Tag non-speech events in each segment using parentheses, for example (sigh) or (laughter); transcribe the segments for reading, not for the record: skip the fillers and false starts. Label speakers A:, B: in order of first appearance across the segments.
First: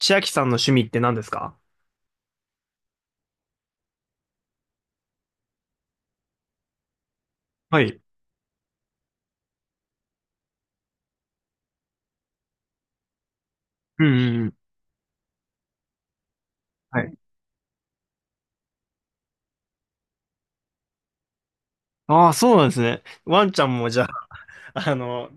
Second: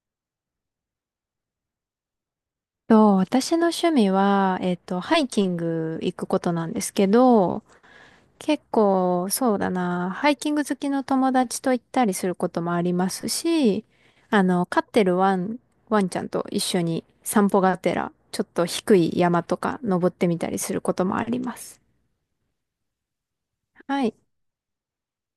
A: 千秋さんの趣味って何ですか？
B: 私の趣味は、ハイキング行くことなんですけど、
A: はい。
B: 結構、そうだな、ハイキング好きの友達と行ったりすることもありますし、
A: うんうんうん。
B: 飼ってるワンちゃんと一緒
A: は
B: に
A: い。
B: 散歩がてら、ちょっと低い山とか登ってみたりすることもあります。
A: ああ、そうなんですね。ワンちゃんもじゃ
B: は
A: あ、
B: い。
A: (laughs) あの、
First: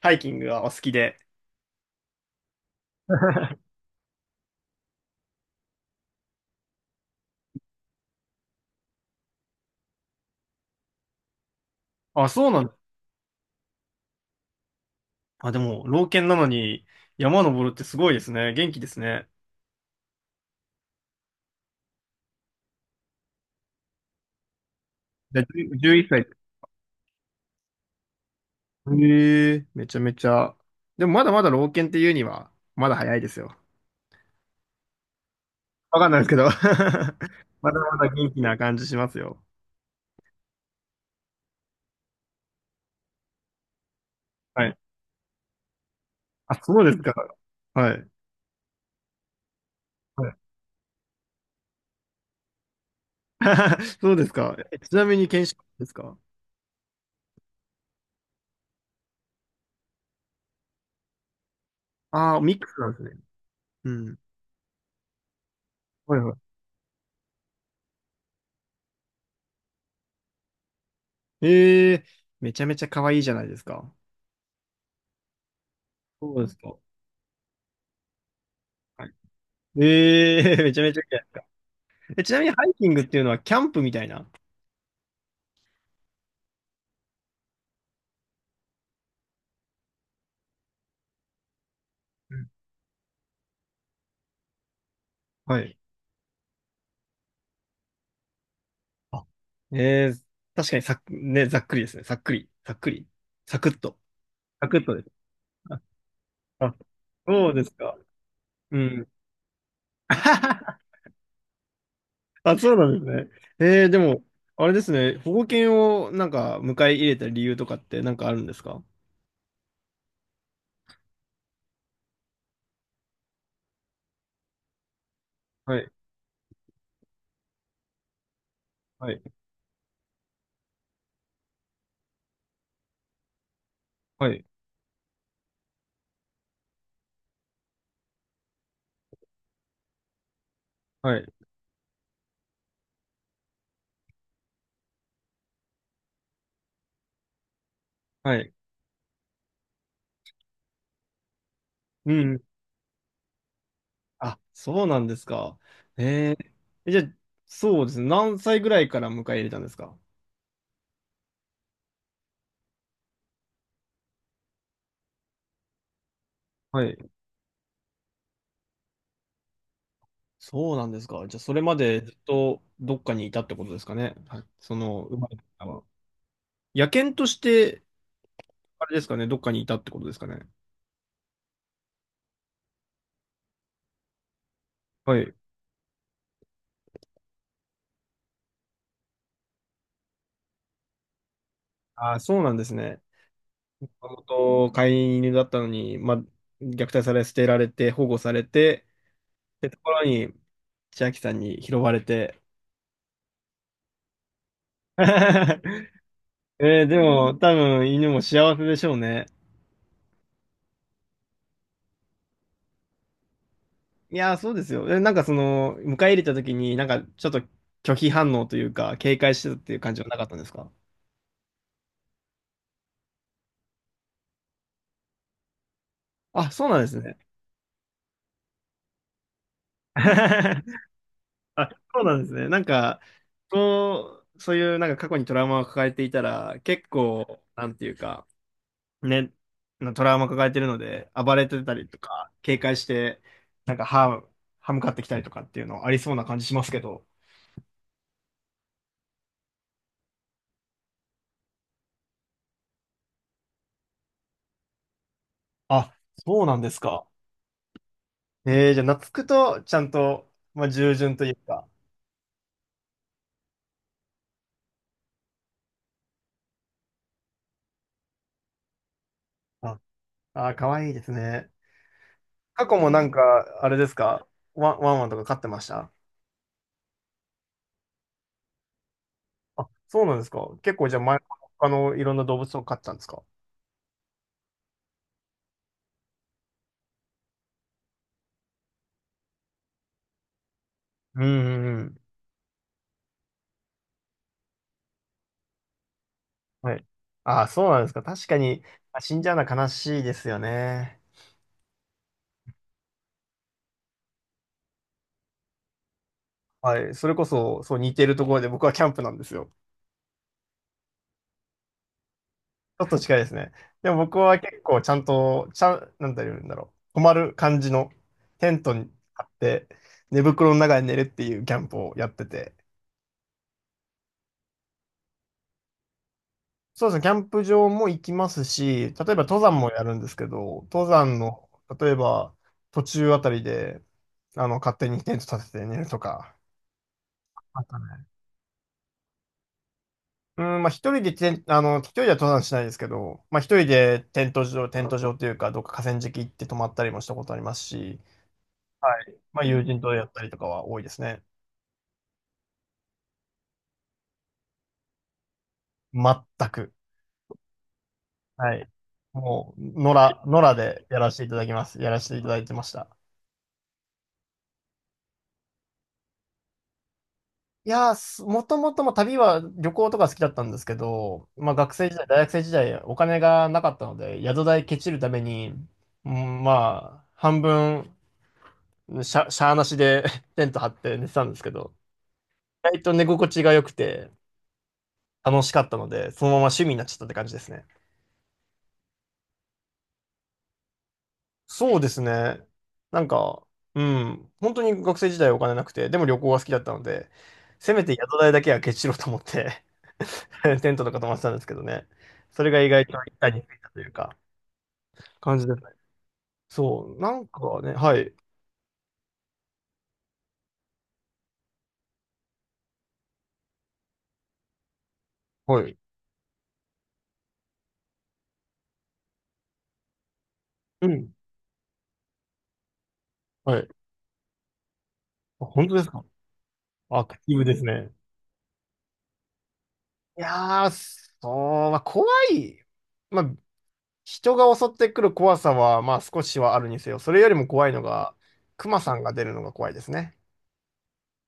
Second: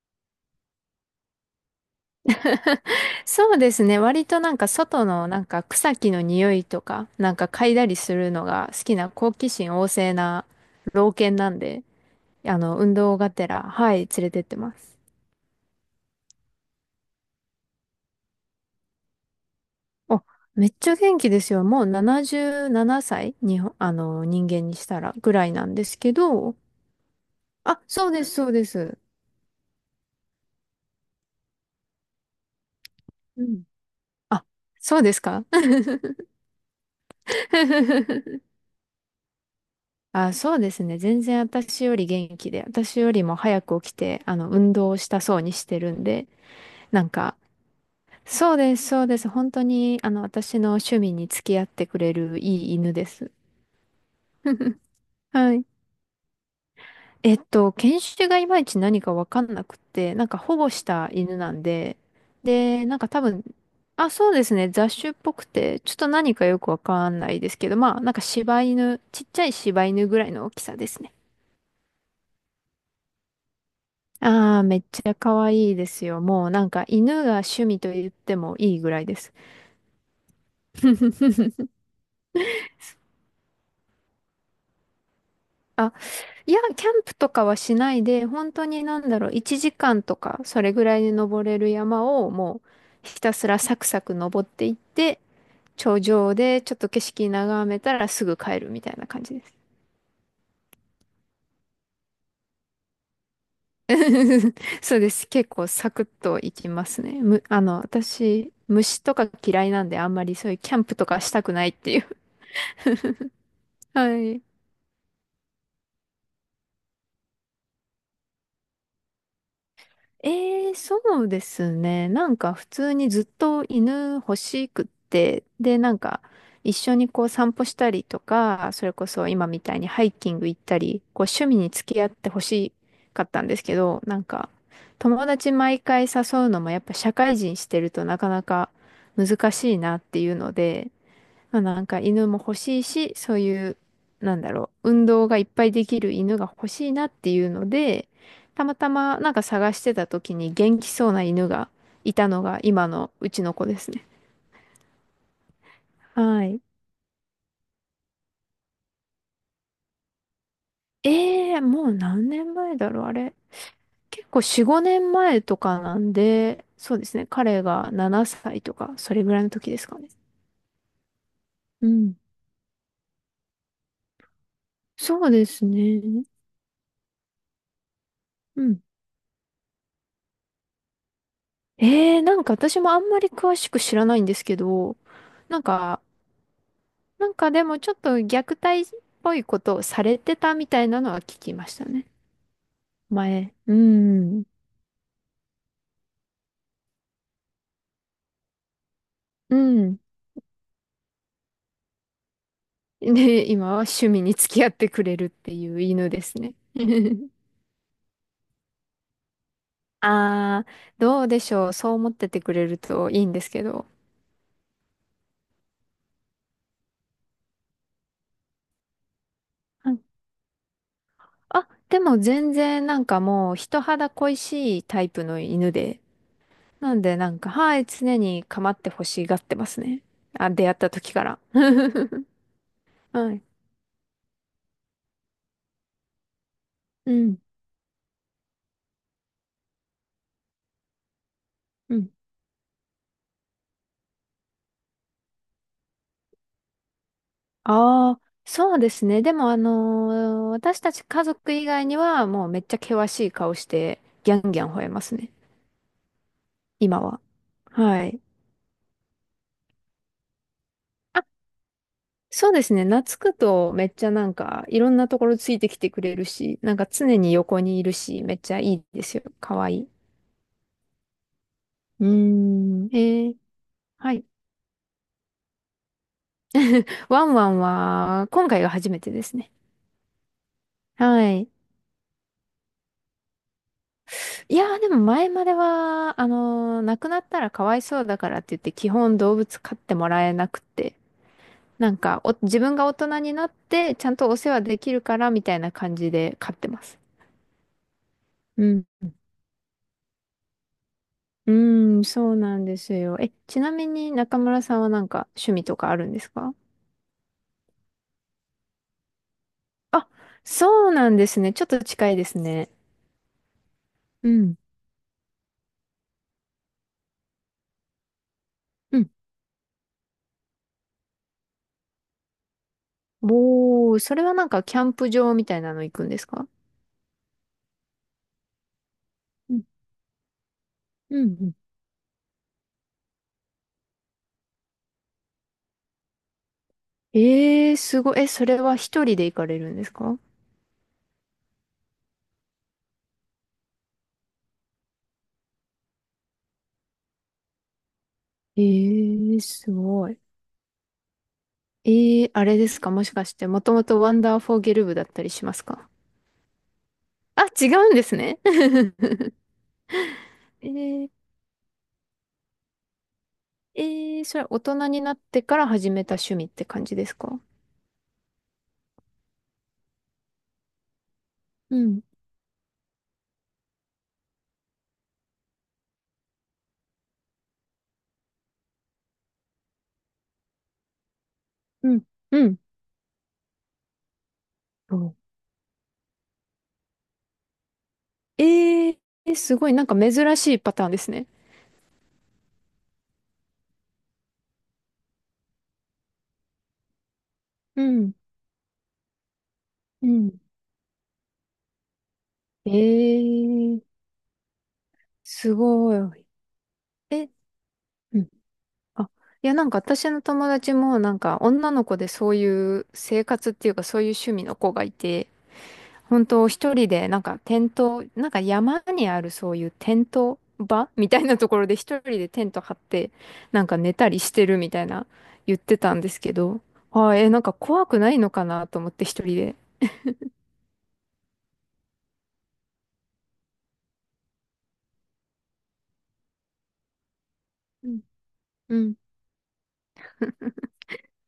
A: ハイキングがお好きで。
B: (laughs) そうで
A: (laughs)
B: すね。割となんか外のなんか草木の匂いとか、なんか嗅いだりするのが好きな好奇心旺盛な老犬なんで、
A: あ、そうなんだ。
B: 運動がてら、はい、連れてってます。
A: あ、でも、老犬なのに山登るってすごいですね。元気ですね。
B: お、めっちゃ元気ですよ。もう77歳に、人間にしたらぐ
A: じゃあ、
B: らいなんで
A: 1
B: す
A: 1
B: け
A: 歳。
B: ど、あ、そうです、そうです。
A: へえ、めちゃめちゃ。でもまだまだ老犬っていうには、まだ早いです
B: う
A: よ。
B: ん。あ、そうですか？
A: わかんないですけど。(laughs) まだまだ元気
B: (laughs)
A: な感じしますよ。
B: あ、そうですね。全然私より元気で、私よりも早く起きて、
A: は
B: 運
A: い。
B: 動をしたそうにしてるんで、
A: あ、そうです
B: なん
A: か。
B: か、
A: はい。
B: そうです、そうです。本当に、
A: はい。
B: 私の趣味に付き合ってくれるいい犬です。
A: (laughs) そうですか。
B: (laughs)
A: ちなみに犬
B: は
A: 種
B: い。
A: ですか？
B: 犬種がいまいち何かわかんなくって、なんか保護した犬なんで、
A: ああ、ミックス
B: で、
A: なん
B: な
A: で
B: ん
A: す
B: か
A: ね。
B: 多分、
A: う
B: あ、
A: ん。
B: そうですね、雑種っぽくて、ちょっと
A: はいは
B: 何か
A: い。
B: よくわかんないですけど、まあ、なんか柴犬、ちっちゃい柴犬ぐらいの大きさですね。
A: ええ。めちゃめちゃ可愛いじゃないですか。
B: ああ、めっちゃ可愛いですよ。
A: そう
B: も
A: で
B: う
A: す
B: なん
A: か。
B: か犬が趣味と言ってもいいぐらい
A: はい。
B: です。
A: ええ。 (laughs) めちゃめちゃいいじゃないですか。え、ちなみにハイキングっていうのはキャンプみたいな。
B: あ、いや、キャンプとかはしないで、本当になんだろう、1時間とか、それぐらいで登れる山を
A: うん。
B: もうひたすらサクサク登っていって、
A: はい。
B: 頂上でちょっと景色眺めたらすぐ帰るみたいな感
A: あ、
B: じです。
A: ええ、確かにね、ざっくりですね。さっくり。さっくり。サクッと。
B: (laughs)
A: サクッと
B: そう
A: で
B: で
A: す。
B: す。結構
A: あ、
B: サクッと行き
A: あ、
B: ますね。
A: そうですか。
B: 私、
A: う
B: 虫
A: ん。
B: とか嫌いなんであんまりそういうキャン
A: (laughs)
B: プとかしたくないっていう。
A: あ、そうなんですね。ええ。
B: (laughs)
A: で
B: は
A: も、
B: い。
A: あれですね。保護犬をなんか迎え入れた理由とかってなんかあるんですか？
B: ええ、そうですね。なんか普通にずっと犬欲しくって、
A: は
B: で、
A: い。
B: なんか一緒にこう散歩したりとか、それこ
A: はい。
B: そ今みたいにハイキング行ったり、こう趣味に付き合って欲しかったんですけど、なん
A: はい。
B: か友達毎回誘うのもやっぱ社会人してるとなかなか難しいなっていうので、
A: はい。
B: まあ、なんか犬も欲しいし、そういう、なんだろう、運動がいっぱいできる犬が欲しいなっていうので、
A: はい。
B: たまたまなんか探してた時に元気そうな犬が
A: う
B: いたの
A: ん。
B: が今のうちの子ですね。
A: あ、そうなんですか。え
B: は
A: ー、
B: い。
A: じゃあ、そうですね。何歳ぐらいから迎え入れたんですか？
B: ええ、もう何年前だろう、あれ。結構4、5年前とかなんで、
A: は
B: そ
A: い。
B: うですね。彼が7歳とか、それぐらいの時ですかね。
A: そうなんですか。じゃあ、それま
B: う
A: でずっ
B: ん。
A: とどっかにいたってことですかね。はい。その、生
B: そ
A: ま
B: う
A: れて
B: で
A: か
B: す
A: らは。
B: ね。
A: 野犬として、
B: うん。
A: あれですかね、どっかにいたってことですかね。
B: ええ、なんか私もあんまり詳しく知らないんですけど、
A: はい。
B: なんかなんかでもちょっと虐待っぽいことをされてたみたいなのは聞きましたね。
A: あ、そうなんですね。
B: 前。う
A: もとも
B: ん。
A: と飼い犬だったのに、まあ、虐待され、捨てられて、保護されて、
B: う
A: ってとこ
B: ん。
A: ろに、千秋さんに拾われて。
B: で、今は趣味に付き合ってくれるっていう
A: (laughs)
B: 犬ですね。
A: えーで
B: (laughs)
A: も、多分、犬も幸せでしょうね。
B: ああ、どうでしょう。そう思っててくれるといいんですけど。
A: いやー、そうですよ。なんかその、迎え入れた時に、なんかちょっと拒否反応というか、警戒してたっていう
B: う
A: 感じ
B: ん。
A: はなかったんですか？
B: あ、でも全然なんかもう人肌恋しいタイプの犬で。
A: あ、そうなんで
B: な
A: す
B: んで
A: ね。
B: なんか、はい、常に構ってほしがってますね。あ、出会っ
A: (laughs)
B: た時から。(laughs)
A: あ、そうなんですね。なんか、
B: はい。
A: そう、そういうなんか過去にトラウマを抱えていたら、結
B: うん。
A: 構、なんていうか、ね、なトラウマ抱えてるので、暴れてたり
B: う
A: と
B: ん。
A: か、警戒して、なんか歯、歯向かってきたりとかっていうのありそうな感じしますけど。
B: ああ、そうですね。でも、私たち家族以外には、もうめっちゃ険しい顔して、ギャンギャン吠えますね。
A: あ、そうなんです
B: 今
A: か。
B: は。はい。
A: じゃあ、懐くと、ちゃんと、まあ、従順
B: あ、
A: というか、
B: そうですね。懐くと、めっちゃなんか、いろんなところついてきてくれるし、なんか常に横にいるし、めっちゃいいですよ。かわい
A: あ、
B: い。
A: ああ、かわいいですね。
B: うー
A: 過去も
B: ん。
A: なんか、
B: ー、
A: あれです
B: はい。
A: か？ワンワンとか飼ってました？
B: ワンワンは、今回が初めてですね。
A: あ、そうなんですか。結構じゃあ前、
B: はい。
A: 他のいろんな動物を飼ってたんですか？
B: いやー、でも前までは、亡くなったらかわいそうだからって言って、基本動物飼ってもらえなくて、
A: うんうんう
B: なん
A: ん。
B: か自分が大人になってちゃんとお世話できるからみたいな感じで飼って
A: は
B: ま
A: い。
B: す。
A: ああ、そうなんですか。確かに、
B: うん。
A: 死んじゃうのは悲しいですよね。
B: うん、そうなんですよ。え、ちなみに中村さんはなんか趣味とかあるんですか？
A: はい。それこそ、そう似てるところで、僕はキャンプなんですよ。
B: あ、そうなんですね。ちょっと近いですね。
A: ちょっと近いですね。でも僕
B: う
A: は
B: ん。
A: 結構ちゃんと、ちゃん、なんて言うんだろう。泊まる感じのテントに
B: うん。
A: 張って、寝袋の中で寝るっていうキャンプをやってて。
B: おー、それはなんかキャンプ場みたいなの行くんですか？
A: そうですね、キャンプ場も行きますし、例えば登山
B: うん
A: もやるんですけど、登
B: う
A: 山
B: んう
A: の、
B: ん。
A: 例えば途中あたりで、勝手にテント立てて寝るとか。あっ
B: えー、
A: た
B: す
A: ね。
B: ごい。え、それは一人で行かれるんですか？
A: うん、まあ一人でテン、あの、一人では登山しないですけど、まあ一人でテント場というか、どっか河川敷行って泊まったりもしたことありますし、
B: え
A: はい。
B: ー、
A: まあ友
B: す
A: 人とや
B: ご
A: っ
B: い。
A: たりとかは多いですね。
B: えー、あれですか？もしかして、もともとワンダーフォーゲル部だったりしますか？
A: 全く。
B: あ、違うんですね。
A: はい。
B: (laughs)
A: もう、野良
B: え
A: でや
B: ー、
A: らせていただきます。やらせていただいてました。
B: えそれは大人になってから始めた趣味って感じですか？
A: いやー、すもともとも旅は旅行とか好きだったんですけど、まあ学
B: う
A: 生時
B: ん、
A: 代、大学生時代お金がなかったので、宿代ケチるために、うん、まあ、半分、しゃーなしで (laughs) テント張って寝てたんですけど、
B: うん、うん。
A: 意外と寝心地が良くて
B: そう。
A: 楽しかったので、そのまま趣味になっちゃったって感じですね。
B: えー、すごい、なんか珍しいパターンですね。
A: そうですね。なんか、うん、本当に学生時代お金なくて、でも旅行が好きだったので、せ
B: う
A: めて
B: ん、
A: 宿代だけはケチしろうと思って
B: うん。
A: (laughs) テントとか泊まってたんですけどね。それが意
B: え
A: 外と一体についたと
B: ー、
A: いうか、感じで
B: す
A: すね。
B: ごい。
A: そう、なん
B: え、
A: かね、はい、
B: うん。あ、いや、なんか私の友達も、なんか女の子でそういう生活っていうか、そういう趣味の子がいて、
A: はい、
B: 本当一人でなんかテント、なんか山にあるそういうテント
A: う
B: 場
A: ん、
B: みたいなところで一人でテント張って
A: は
B: な
A: い。
B: んか寝たりしてるみたいな
A: あ、
B: 言っ
A: 本当
B: て
A: です
B: たん
A: か？
B: ですけど、
A: ア
B: あ
A: ク
B: あ、
A: ティ
B: なん
A: ブ
B: か
A: です
B: 怖
A: ね。
B: くないのかなと思って一人で。
A: いやー、そう、まあ、怖い。まあ、人が襲ってくる怖さは、まあ、少しはあるにせよ、それよりも怖いの
B: うん。
A: が、ク
B: う
A: マさ
B: ん。
A: んが出るのが怖いですね。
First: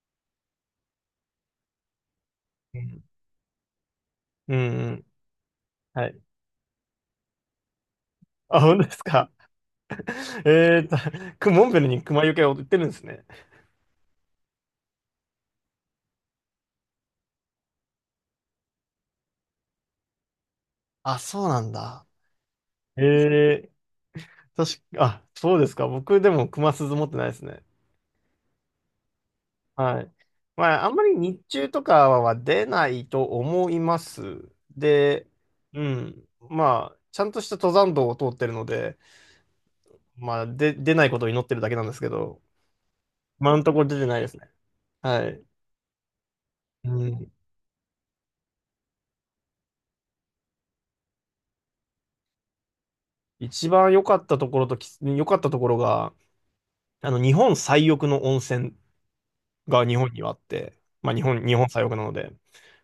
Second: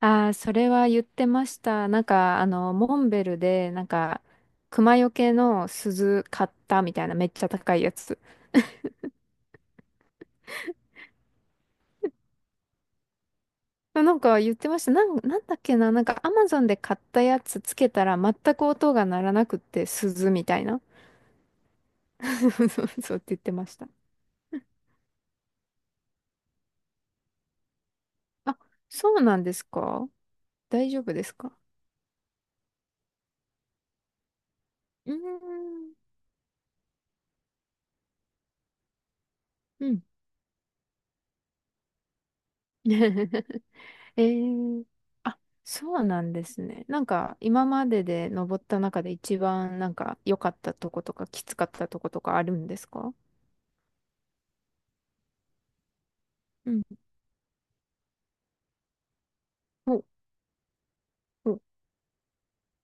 B: ああ、それは言ってました。なんか、モンベルで、なんか、
A: うんう
B: 熊
A: ん。
B: よけの
A: はい。
B: 鈴買ったみたいな、めっちゃ高いやつ。
A: あ、本当ですか。(laughs) えーと、モンベルに熊よけを売ってるんですね。
B: なんか言ってました。なんだっけな。なんかアマゾンで買ったやつつけたら全く音が鳴らなくって鈴みたいな。
A: あ、そうなんだ。
B: (laughs) そうそ
A: え
B: うそうって言ってま
A: ー、
B: した。
A: 確か、あ、そうですか。僕でも熊鈴持ってないですね。
B: あ、そうなんです
A: は
B: か？
A: い。まあ、あ
B: 大
A: ん
B: 丈
A: ま
B: 夫
A: り
B: です
A: 日
B: か？
A: 中とかは出ないと思います。
B: うー
A: で、う
B: ん。
A: ん。まあ、ちゃんとした登山道を通ってるので、
B: うん。
A: まあ、で、出ないことを祈ってるだけなんですけど、今の
B: (laughs)
A: ところ出てない
B: え
A: ですね。
B: ー、
A: は
B: あ、
A: い。
B: そうなんですね。
A: う
B: なん
A: ん。
B: か今までで登った中で一番なんか良かったとことかきつかったとことかあるんですか？
A: 一番良かったところとき、良かったところが、
B: うん。
A: あの、日本最奥の温泉が日
B: お、
A: 本にはあって、まあ日本、日
B: お、
A: 本最奥なので、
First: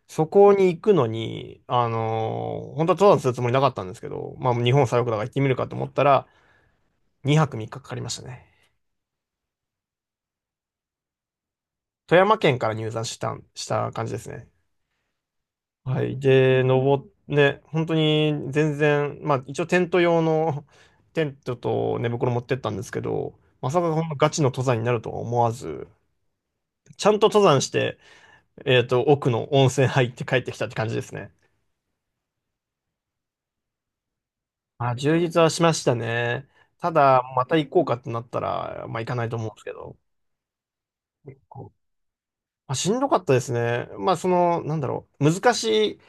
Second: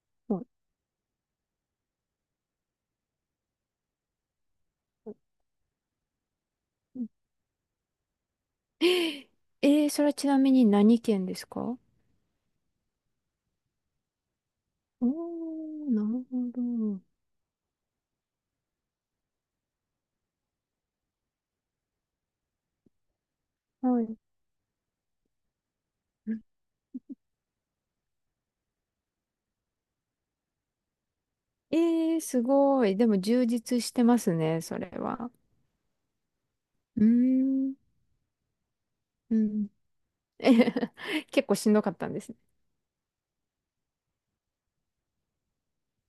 A: そ
B: お、お。
A: こに行くのに、本当は登山するつもりなかったんですけど、まあ日本最奥だから行ってみるかと思ったら、
B: うん。
A: 2泊3日かかかりましたね。
B: えそれはちなみに何県ですか？
A: 富山県から入山したん、した感じですね。
B: おー、
A: は
B: な
A: い。
B: るほ
A: で、
B: ど。
A: ね、本当に全然、まあ一応テント用の (laughs) テントと寝袋持ってったんですけど、まさか
B: は
A: こんな
B: い。
A: ガチの登山になるとは思わず、ちゃんと登山して、奥の温泉入って帰ってきたって感じですね。
B: えー、すごい。でも充実してますね、それ
A: あ、充
B: は。
A: 実はしましたね。た
B: う
A: だ、また行
B: ーん。
A: こうかってなったら、まあ行かない
B: う
A: と思うんです
B: ん。
A: けど。
B: (laughs) えへへ
A: 結
B: 結構し
A: 構
B: んどかったんですね。
A: あ、しんどかったですね。まあその、なんだろう、難しい、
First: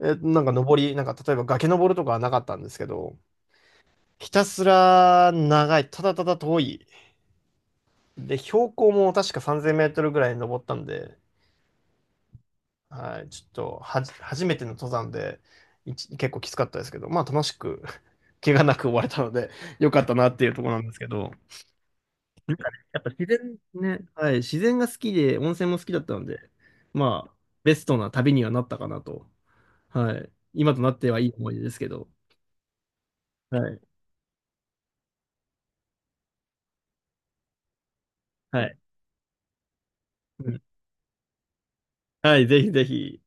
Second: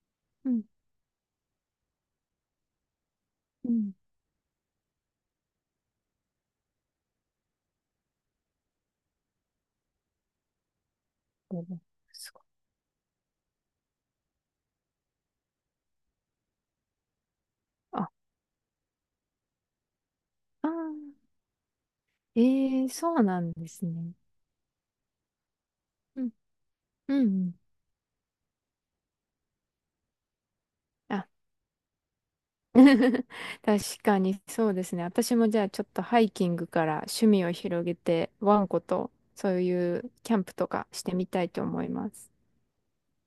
A: なん
B: う
A: か
B: ん。
A: なんか例えば崖登るとかはなかったんですけど、
B: うん。
A: ひたすら長い、ただただ遠い。で、標高も確か3000メートルぐらい登ったんで、
B: すごい。
A: はい、ちょっと初めての登山で、結構きつかったですけど、まあ楽しく
B: あ、
A: 怪我なく終われたので、(laughs) よかったなっていうとこ
B: あ
A: ろなんですけど、
B: あ、えー、
A: やっぱ
B: そう
A: 自
B: なん
A: 然
B: です
A: ね、
B: ね。
A: はい、自然が好きで、温泉も好きだった
B: う
A: の
B: ん。
A: で、
B: うん
A: ま
B: う
A: あ、
B: ん。
A: ベストな旅にはなったかなと。はい。今となっては
B: あ
A: いい思い出ですけど。は
B: (laughs)
A: い。
B: 確かにそうですね。私もじゃあちょっとハイキングから趣味を広げて、ワ
A: は
B: ン
A: い。
B: コとそういうキャン
A: う
B: プ
A: ん。
B: とかしてみたいと思います。
A: はい、ぜひぜひ。